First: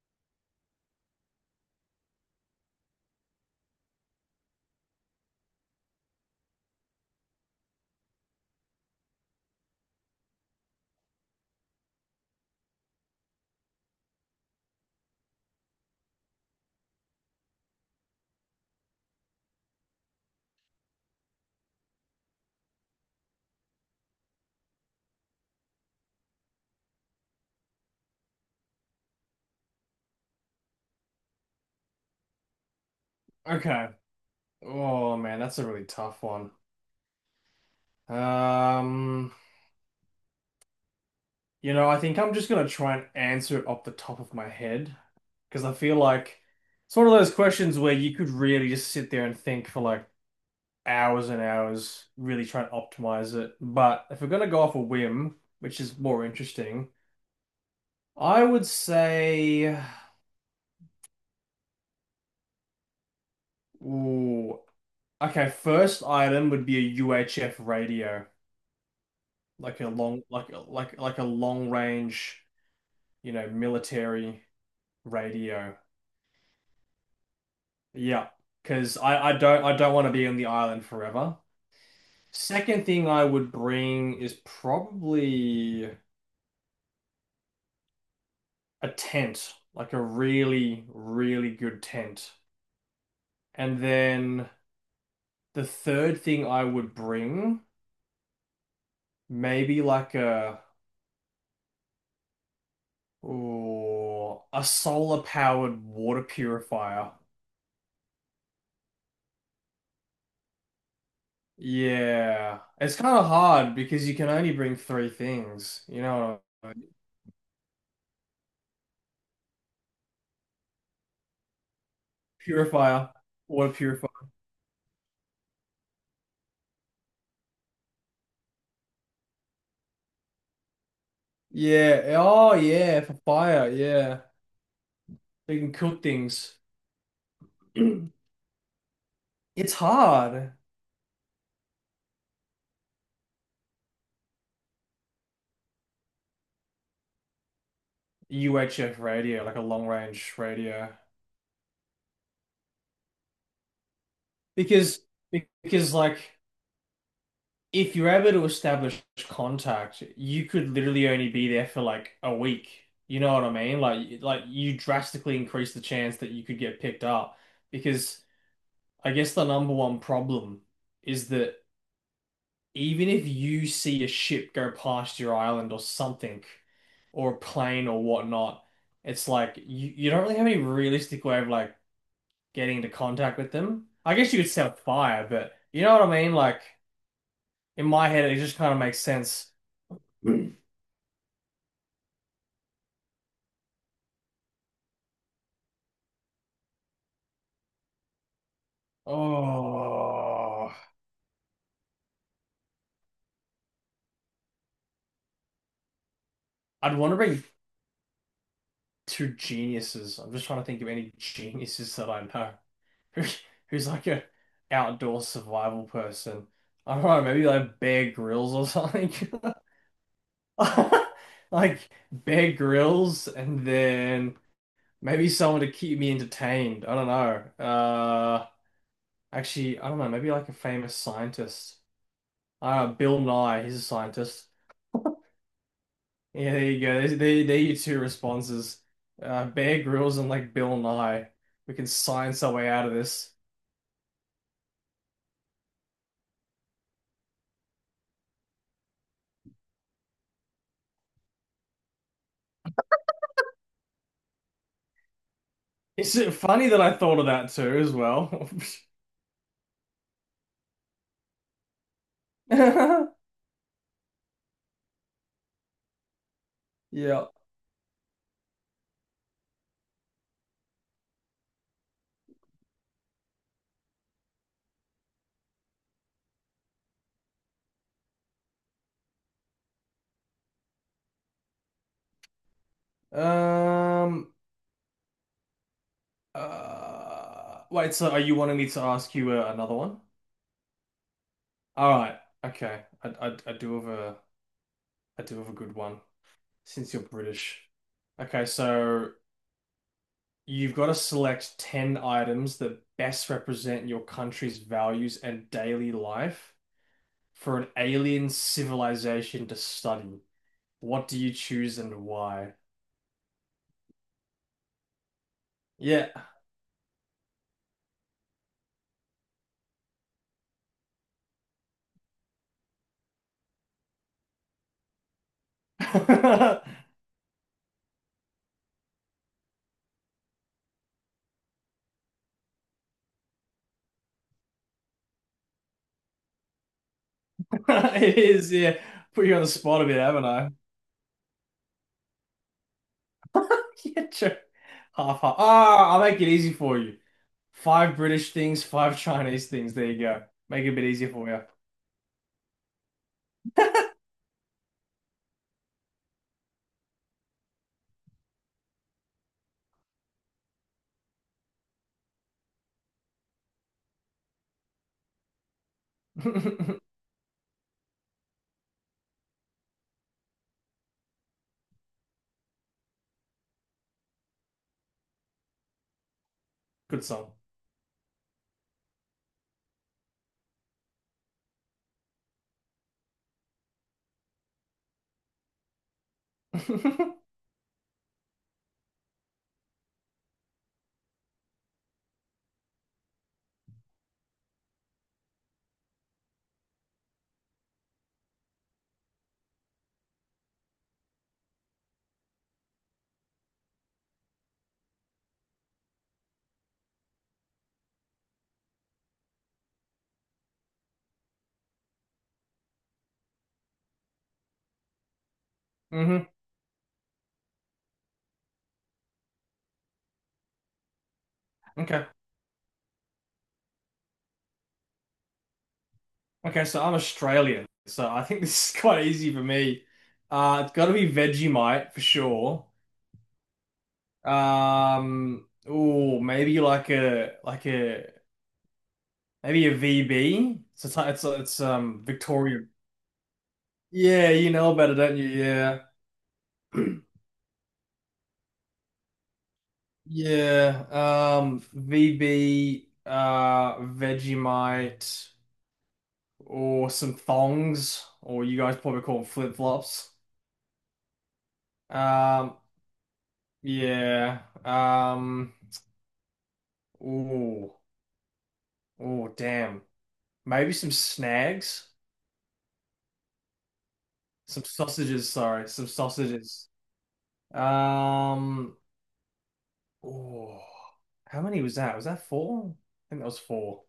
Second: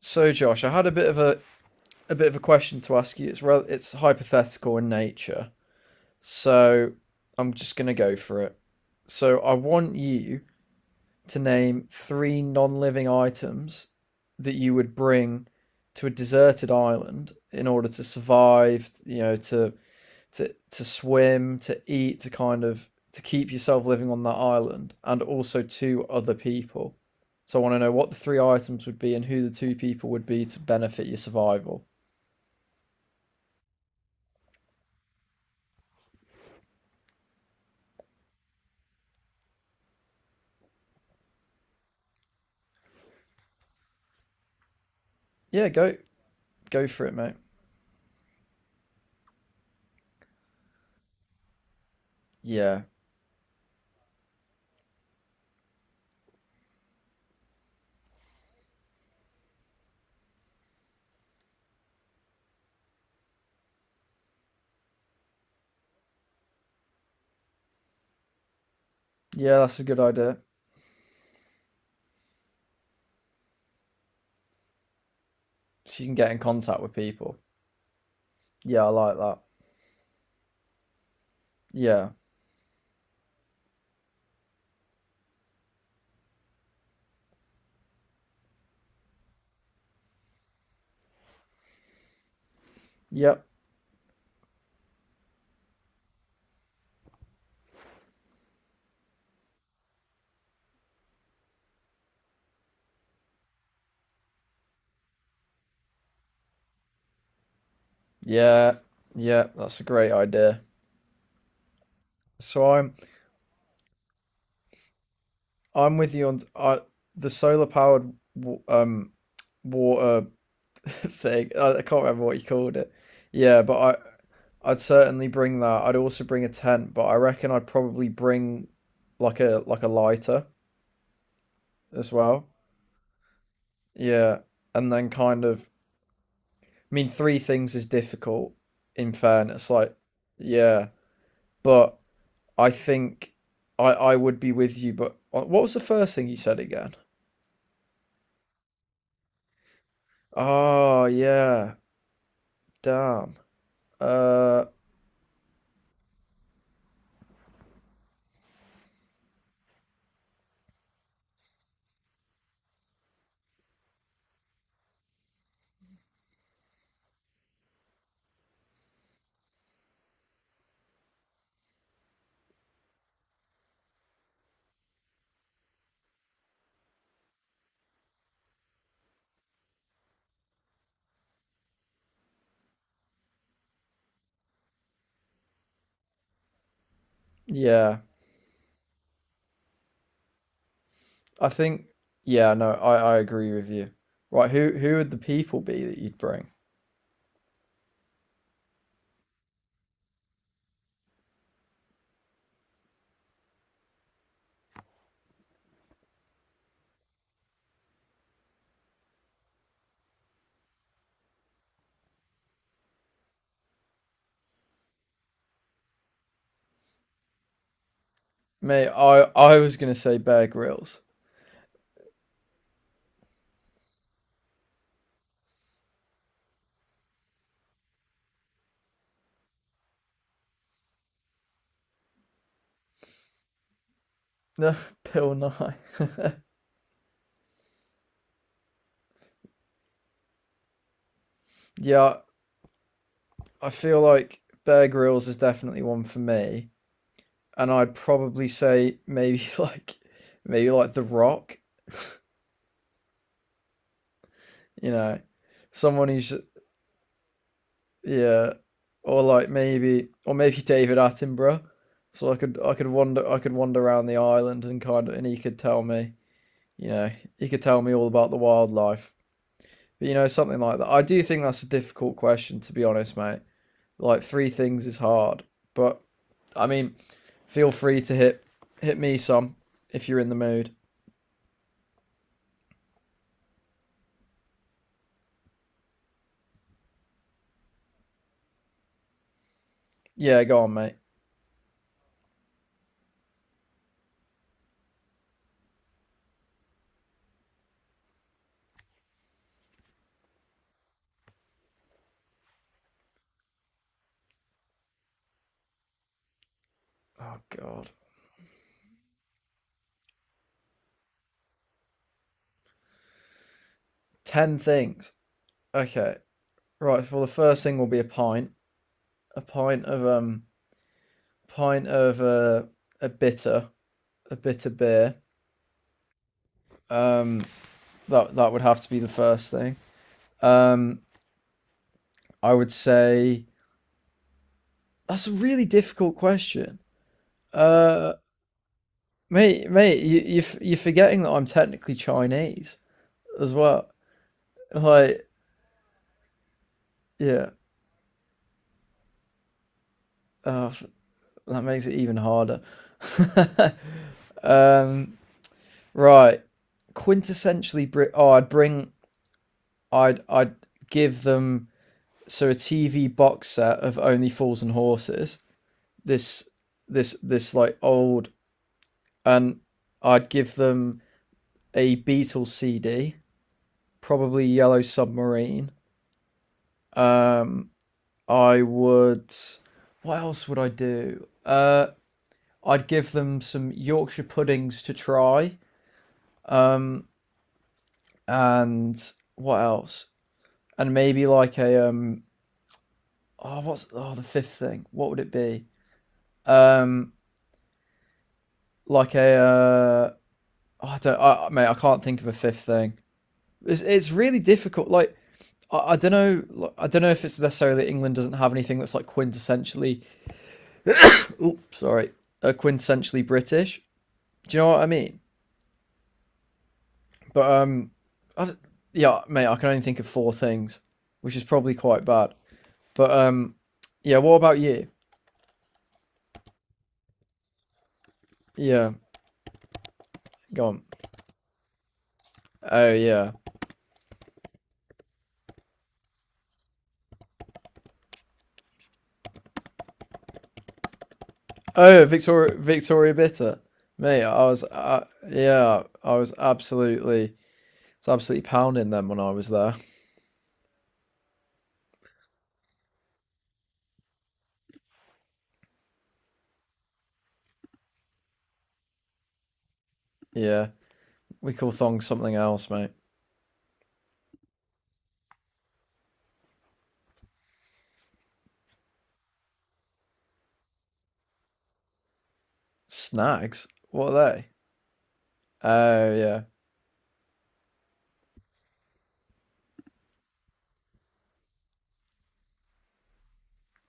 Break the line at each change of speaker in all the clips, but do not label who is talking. So, Josh, I had a bit of a question to ask you. It's hypothetical in nature, so I'm just gonna go for it. So, I want you to name three non-living items that you would bring to a deserted island in order to survive. You know, to swim, to eat, to kind of to keep yourself living on that island, and also two other people. So, I want to know what the three items would be and who the two people would be to benefit your survival.
Okay. Oh man, that's a really tough one. Um, I think I'm just gonna try and answer it off the top of my head because
Yeah,
I
go
feel like
go
it's
for
one of
it, mate.
those questions where you could really just sit there and think for like hours and hours, really try and
Yeah.
optimize it. But if we're gonna go off a whim, which is more interesting, I would say, ooh, okay, first item would be a UHF radio,
Yeah, that's
like
a
a
good
long,
idea.
like a long range, you know, military radio.
She can get in contact with people.
Yeah,
Yeah, I
because
like
I
that.
don't want to be on the island forever.
Yeah.
Second thing I would bring is probably a tent, like a really, really good tent.
Yep.
And then the third thing I would bring, maybe a solar powered water purifier.
Yeah. Yeah, that's a great idea.
Yeah,
So I'm
it's kind of hard because you can only bring three things,
I'm
you
with you on
know what I
I
mean?
the solar powered um water thing. I can't remember what you called it.
Purifier.
Yeah,
Water
but
purifier.
I'd certainly bring that. I'd also bring a tent, but I reckon I'd probably bring like a lighter as
Yeah.
well.
Oh, yeah. For fire. Yeah.
Yeah, and then
They can cook things.
I mean, three things is difficult. In fairness,
It's
like
hard.
yeah, but I think I would be with you. But what was the first thing you said again?
UHF radio, like a long range radio.
Oh yeah, damn. Uh,
Because, because like, if you're able to establish contact, you could literally only be there for like a week. You know what I mean? Like you drastically increase the chance that you could get picked up. Because I guess the number one problem is that even if you see a ship go past your island or something, or a plane or whatnot, it's like you don't really have any realistic way of like getting into contact with them. I guess you could set fire, but you know what I mean? Like in
yeah.
my head, it just kind of makes sense. Mm.
I think yeah. No, I agree with you. Right, who would the people be that you'd bring?
Oh, I'd want to bring two geniuses. I'm just trying to think of any geniuses that I know who, who's like a outdoor survival person. I don't know, maybe like Bear grills or
Mate,
something.
I was gonna say Bear Grylls.
Like Bear grills, and then maybe someone to keep me entertained. I don't know. Actually, I don't know. Maybe like a famous scientist. Bill Nye, he's a scientist.
No, Bill Nye.
Yeah, there you go. There are your two responses. Bear grills and like Bill Nye. We can
Yeah,
science our way out of this.
I feel like Bear Grylls is definitely one for me. And I'd probably say maybe like maybe like The Rock, you know, someone
It's
who's
funny that I thought of that too as well.
yeah, or maybe David Attenborough. So I could wander around the island and kind of and he could tell me, you know,
Yeah.
he could tell me all about the wildlife. But you know, something like that. I do think that's a difficult question to be honest, mate. Like three things is hard, but I mean, feel free to hit me some if you're in the mood.
Um. Wait. So, are you wanting me to ask you another one?
Yeah, go on, mate.
All right. Okay. I do have a I do have a good one since you're British. Okay, so you've got to select 10 items that best represent your country's values and daily life
Oh
for an
God.
alien civilization to study. What do you choose and why?
Ten things.
Yeah.
Okay. Right. Well, the first thing will be a pint. A pint of pint of uh, a bitter, a bitter beer. Um, that that would have to be the first thing. Um, I would say that's a really difficult question. Uh,
It is, yeah. Put you on the
mate,
spot a bit,
mate, you
haven't
you
I?
you're forgetting that I'm technically Chinese as well.
Yeah, sure. Half,
Like,
half. Ah, I'll make it easy for you.
yeah.
Five British things, five Chinese things. There you go. Make it a
Oh,
bit easier for you.
that makes it even harder. um, right. Quintessentially Brit. Oh, I'd bring I'd give them a TV box set of Only Fools and Horses. This this like old and I'd give them a Beatles CD, probably Yellow Submarine.
Good song.
Um, I would. What else would I do? I'd give them some Yorkshire puddings to try. Um, and what else? And maybe like a. Oh, what's oh the fifth thing? What would it be? Um, like a oh, I don't I, mate. I can't think of a fifth thing. It's really difficult. Like I don't know. Like, I don't know if it's necessarily that England doesn't have anything that's like quintessentially. Oops, sorry, quintessentially British. Do you know what I mean?
Hmm.
But I, yeah, mate. I can only think of four things, which is probably quite
Okay.
bad. But yeah. What about you?
Okay, so I'm Australian, so I think this is
Yeah,
quite easy for me.
go
It's
on.
got to be Vegemite for sure.
Oh yeah.
Oh, maybe like a maybe a VB. It's a, ty- it's a- it's
Oh Victoria
Victoria.
Bitter. Mate,
Yeah,
I
you
was
know about it, don't you? Yeah.
yeah, I was absolutely It's absolutely pounding them when I was there.
Yeah, VB, Vegemite, or some thongs, or you guys probably call them flip-flops.
Yeah, we call thongs something
Um,
else, mate.
yeah. Um, ooh, damn. Maybe some snags,
Snags? What are they?
some sausages. Sorry, some
Oh yeah.
sausages. Um, oh, how many was that? Was that four? I think that was four.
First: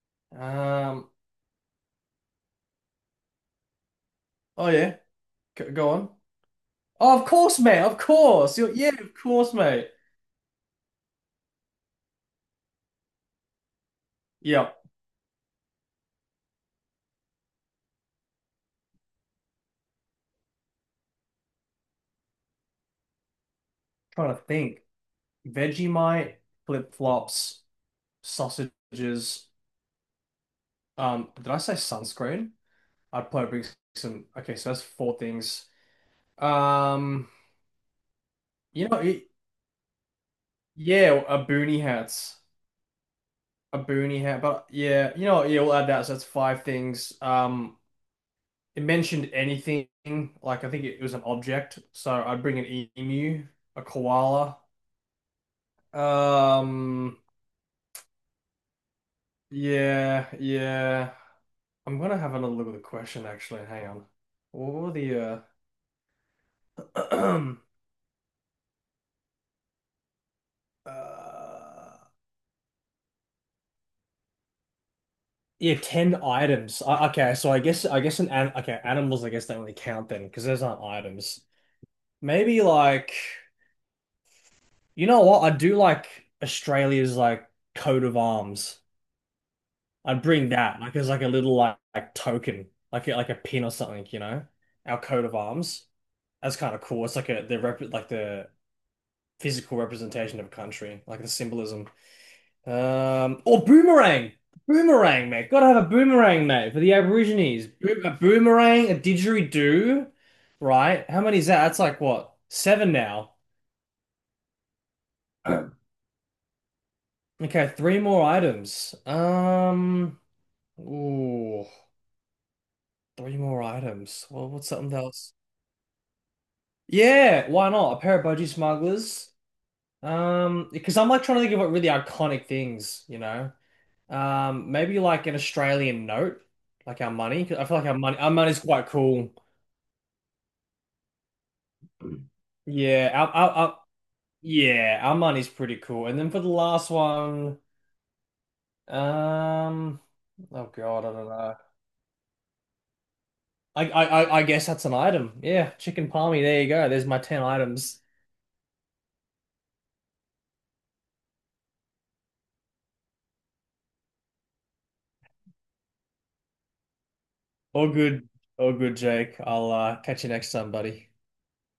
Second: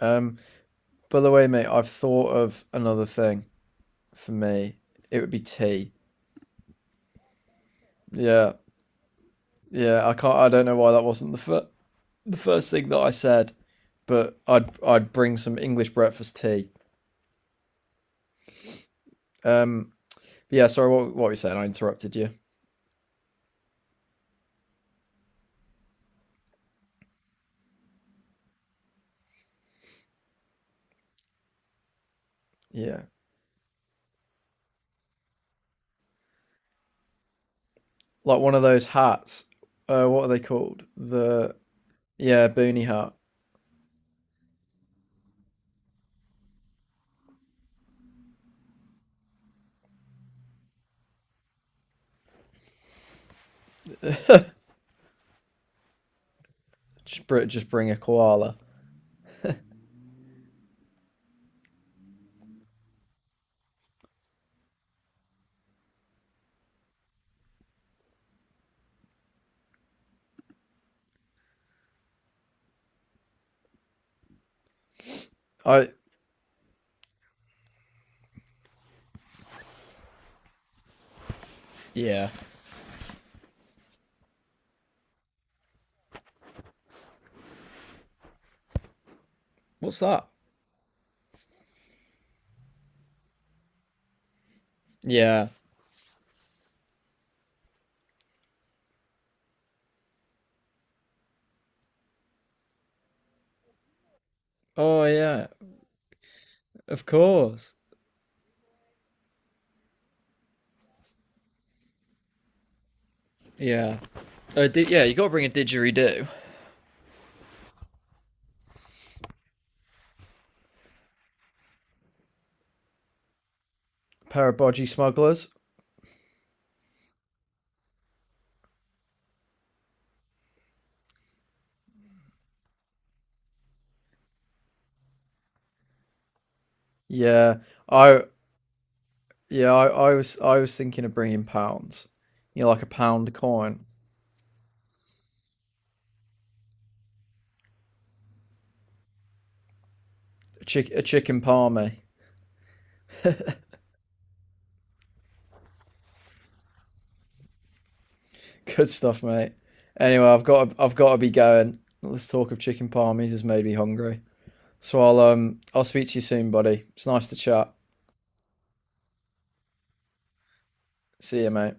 Um,
Um,
by the way, mate, I've thought of another thing for
oh
me.
yeah,
It would be
go
tea.
on. Oh, of course, mate. Of
Yeah,
course. Yeah, of course, mate.
yeah. I can't. I don't know why that wasn't the first thing that I said, but I'd
Yep.
I'd bring some English breakfast tea. Um, yeah. Sorry, what were you saying? I interrupted you.
Trying to think. Vegemite, flip-flops, sausages. Did I say sunscreen?
Yeah,
I'd probably bring some. Okay, so that's four things. Um,
like one of those
you know,
hats. What are they called?
yeah, a
The
boonie hats,
yeah, boonie hat.
a boonie hat, but yeah, you know, yeah, we'll add that. So that's five things. It mentioned anything like I think it was an object, so I'd bring an emu, a koala. Um,
Just bring a koala.
yeah, yeah. I'm gonna have another look at the question actually. Hang on. What were the uh Uh, yeah,
I
10 items. Okay, so I guess an okay, animals I guess don't really count then because those aren't items.
yeah.
Maybe like you know what? I do like Australia's like coat of arms.
What's
I'd
that?
bring that like as like a like token, like a pin or something, you know? Our coat of
Yeah.
arms. That's kind of cool. It's like a the rep like the physical representation of a country, like the symbolism. Um, or boomerang,
Oh
boomerang,
yeah.
mate. Gotta have a boomerang, mate, for the
Of
Aborigines.
course.
Bo a boomerang, a didgeridoo, right? How many is that? That's like what? Seven now.
Yeah. Yeah. You got to bring a didgeridoo.
Okay, three more items. Ooh, three more items. Well,
Pair of
what's
bodgy
something else?
smugglers.
Yeah, why not? A pair of budgie smugglers. Because I'm like trying to think of what really iconic things, you know. Maybe like an Australian note, like our money.
Yeah.
'Cause I feel like
I
our money's quite cool.
yeah. I was thinking of bringing pounds. You know, like a
Yeah,
pound coin.
our money's pretty cool. And then for the last one, um,
A
oh
chick a
God, I don't
chicken
know.
palmy.
I guess that's an item. Yeah, chicken palmy. There you go. There's my ten items.
Good stuff, mate. Anyway, I've got to be going. Let's talk of chicken palmies has made me hungry. So I'll speak to you soon, buddy. It's nice to chat.
All good, all good, Jake. I'll catch you next time, buddy.
See you, mate.